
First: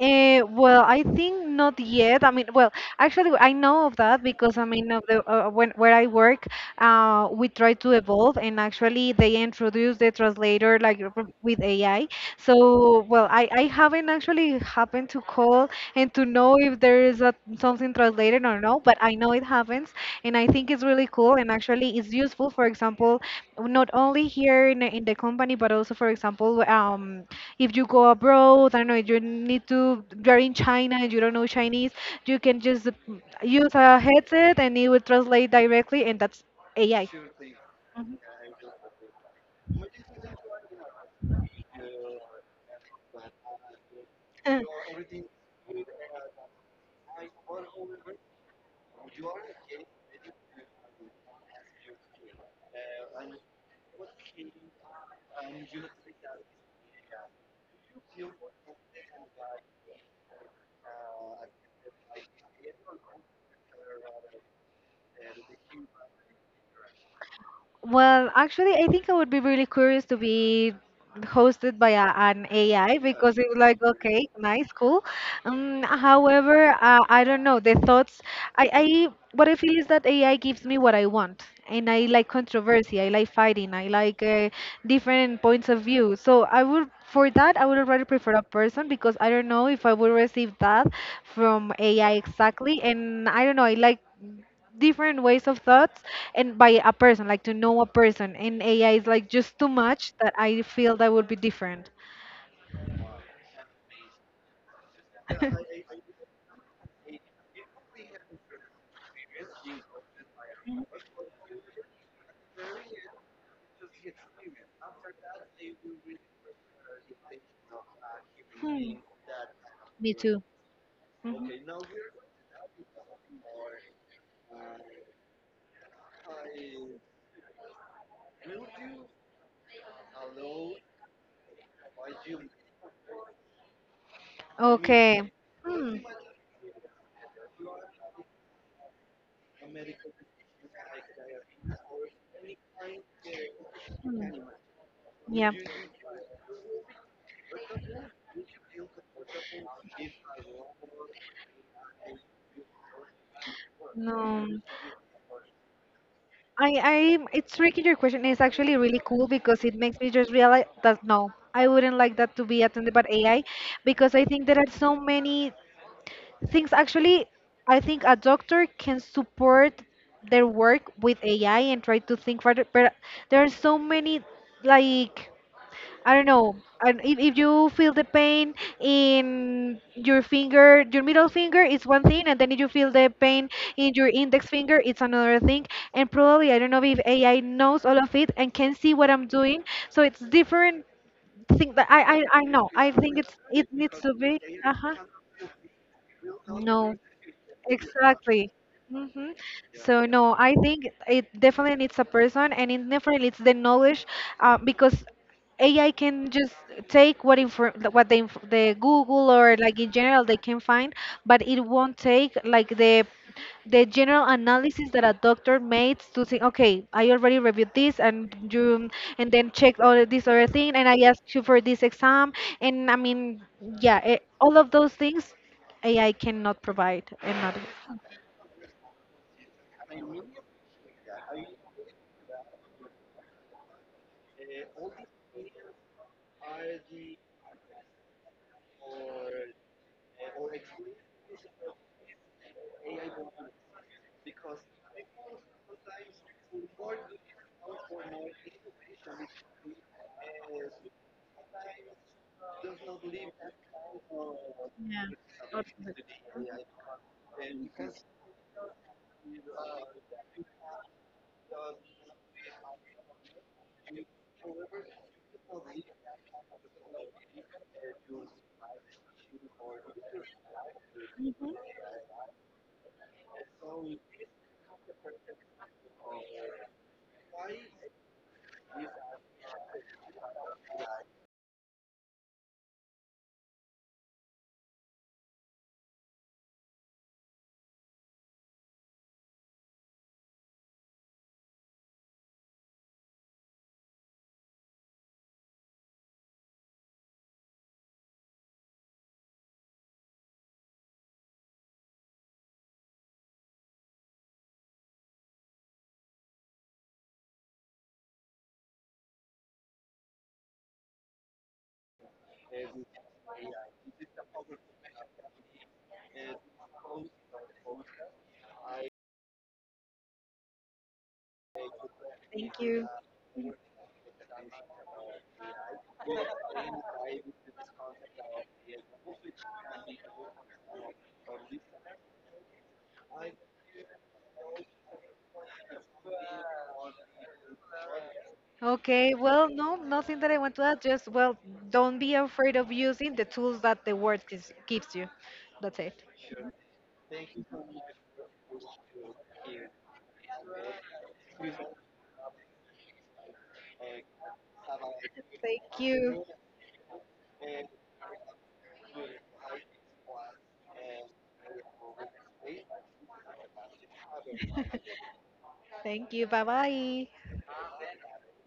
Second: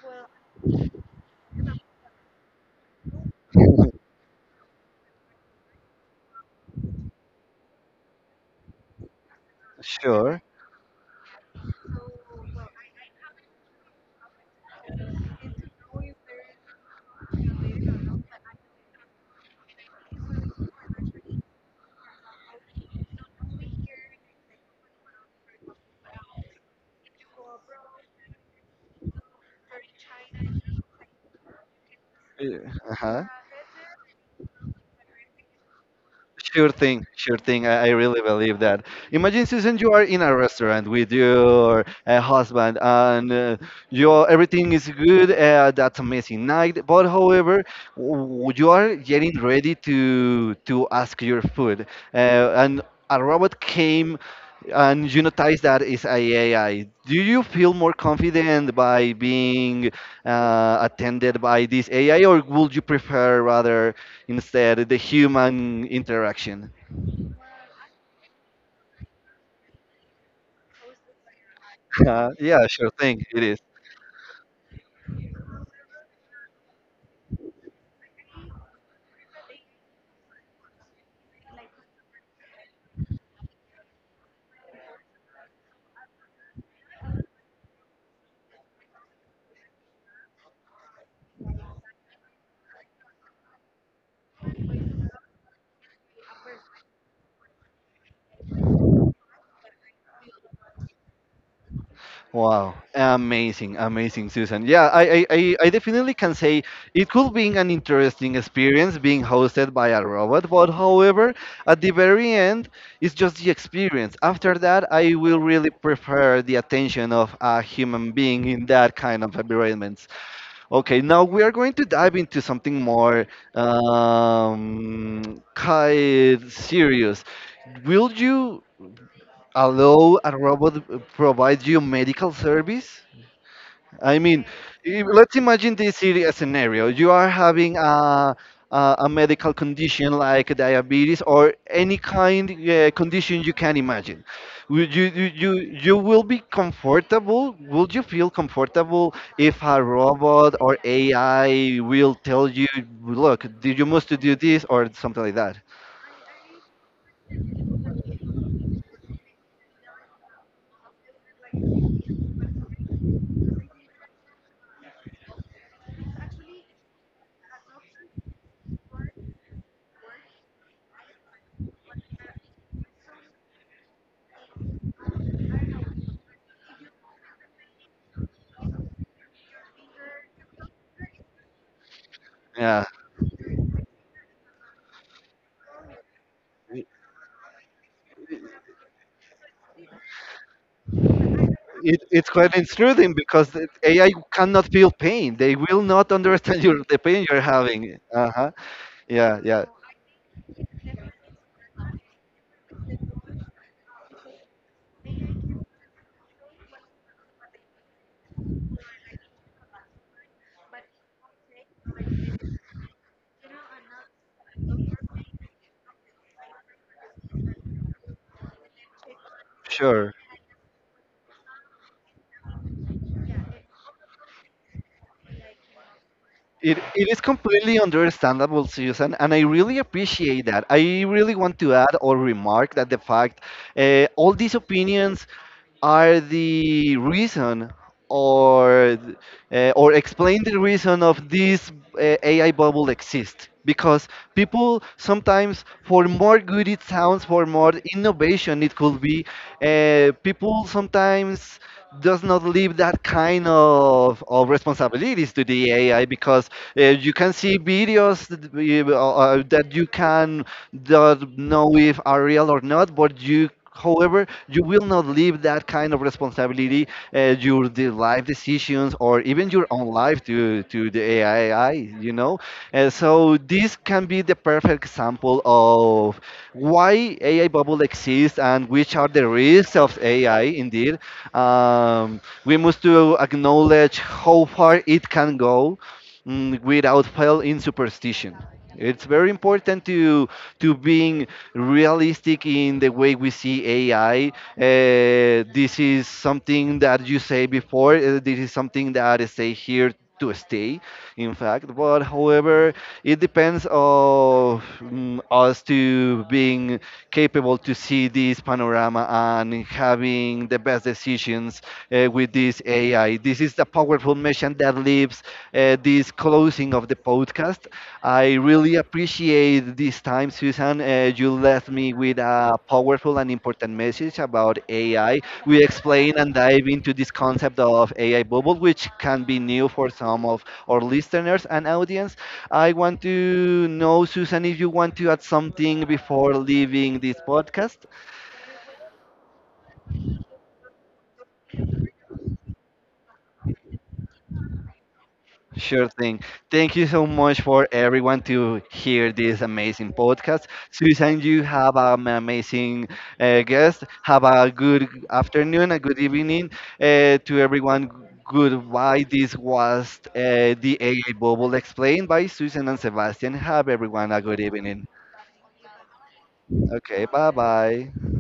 S2: Uh, well, I think not yet. I mean, well, actually, I know of that because I mean, of the uh, uh, when where I work, uh, we try to evolve, and actually, they introduce the
S1: Sure.
S2: translator like r- with A I. So, well, I I haven't actually happened to call and to know if there is a, something translated or no, but I know it happens, and I think it's really cool, and actually, it's useful. For example, not only here in in the company, but also, for example, um if you go abroad, I don't know, if you need to, you're in China and you don't know Chinese, you can just
S1: Uh huh.
S2: use a headset and it will translate directly, and that's
S1: Sure
S2: A I.
S1: thing, sure thing. I, I really believe that. Imagine, Susan, you are in a restaurant with your uh, husband,
S2: Mhm.
S1: and uh, your everything is good. Uh, that's amazing night. But however, w- you are getting ready to to ask your food, uh, and a robot came, and you notice that is a AI. Do you feel more confident by being uh, attended by this A I, or would you prefer rather? Instead the human interaction.
S2: Well, actually, I think I would be really curious to be hosted by a, an
S1: Uh, yeah,
S2: A I
S1: sure
S2: because
S1: thing.
S2: it's
S1: It
S2: like,
S1: is.
S2: okay, nice, cool. Um, however, uh, I don't know. The thoughts, I, I, what I feel is that A I gives me what I want. And I like controversy, I like fighting, I like uh, different points of view. So I would, for that, I would rather prefer a person because I don't know if I would receive that from A I exactly. And I don't know, I like different ways of thoughts, and by a person like to know a person. And AI is like just too much that I feel that would be different.
S1: Wow, amazing, amazing, Susan. Yeah, I, I, I I definitely can say it could be an interesting experience being hosted by a robot, but however, at the very end, it's just the experience. After that, I will really prefer the attention of a human being in
S2: Hmm.
S1: that kind of
S2: Me
S1: environment.
S2: too.
S1: Okay, now
S2: Mhm.
S1: we are going to dive into something more um, kind serious. Will you allow a robot provide you medical service? I mean, i-
S2: Okay.
S1: let's imagine
S2: Hmm.
S1: this serious scenario. You are having a, a, a medical condition like diabetes or any kind uh, condition you can imagine.
S2: Hmm.
S1: Would you, you,
S2: Yeah.
S1: you, you will be comfortable? Would you feel comfortable if a robot or A I will tell you, look, do- you must
S2: No,
S1: do this or something like that?
S2: I, I, it's tricky. Your question is actually really cool because it makes me just realize that no, I wouldn't like that to be attended by A I because I think there are so many things. Actually, I think a doctor can support their work with A I and try to think further, but there are so many like I don't know. And if, if you feel the pain in your finger, your middle finger is one thing, and then if you feel
S1: Yeah.
S2: the pain in your index finger, it's another thing. And probably, I don't know if A I knows all of it and can see what I'm doing. So it's different thing that I, I,
S1: It,
S2: I
S1: it's
S2: know.
S1: quite
S2: I think it's
S1: intruding
S2: it
S1: because
S2: needs
S1: the
S2: to be.
S1: A I
S2: Uh-huh.
S1: cannot feel pain. They will not
S2: No,
S1: understand your, the pain you're having.
S2: exactly.
S1: Uh-huh.
S2: Hmm.
S1: Yeah, yeah,
S2: So no, I think it definitely needs a person, and it definitely needs the knowledge, uh, because A I can just take what infor what the inf the Google or like in general they can find, but it won't take like the the general analysis that a doctor makes to think, okay, I already reviewed this, and you and then checked all this
S1: sure.
S2: other thing, and I asked you for this exam, and I mean yeah, eh, all of those things A I cannot provide
S1: It, it
S2: and
S1: is completely understandable, Susan, and I really appreciate that. I really want to add or remark that the fact uh, all these opinions are the reason or th- uh, or explain the reason of this uh, A I bubble
S2: not.
S1: exists because people sometimes for more good it sounds for more innovation it could be uh, people sometimes does not leave that kind of, of
S2: Yeah.
S1: responsibilities to
S2: Lots of it.
S1: the A I because uh, you can see
S2: Mhm.
S1: videos that, we- uh, uh, that you can not know if are real or not, but you however, you will not leave that kind of responsibility, uh, your the life decisions, or even your own life to, to the
S2: Mhm.
S1: A I, you know? Uh, so, this can be the perfect example of why A I bubble exists and which are the risks of A I, indeed. Um, we must to acknowledge how far it can go mm, without fail in superstition. It's very important to to being realistic in the way we see A I. Uh, this is something that you say before. Uh, this is something that is say here to stay. In fact, but however, it depends of mm, us to being capable to see this panorama and having the best decisions uh, with this A I. This is a powerful mission that leaves uh, this closing of the podcast. I really appreciate this time, Susan. Uh, you left me with
S2: Thank
S1: a
S2: you.
S1: powerful and important message about A I. We explain and dive into this concept of A I bubble, which can be new for some of our listeners and audience. I want to know, Susan, if you want to add something before leaving this podcast.
S2: Okay, well, no, nothing that I want to add. Just, well, don't be afraid of using the tools that the word gives, gives you. That's it.
S1: Sure thing. Thank you so much for everyone to hear this amazing podcast. Susan, you have an amazing uh, guest. Have a good
S2: Thank
S1: afternoon, a
S2: you.
S1: good evening uh, to everyone. Goodbye. This was uh, the A I Bubble explained by Susan and Sebastian. Have everyone a good evening.
S2: Thank you. Bye bye.
S1: Okay, bye bye.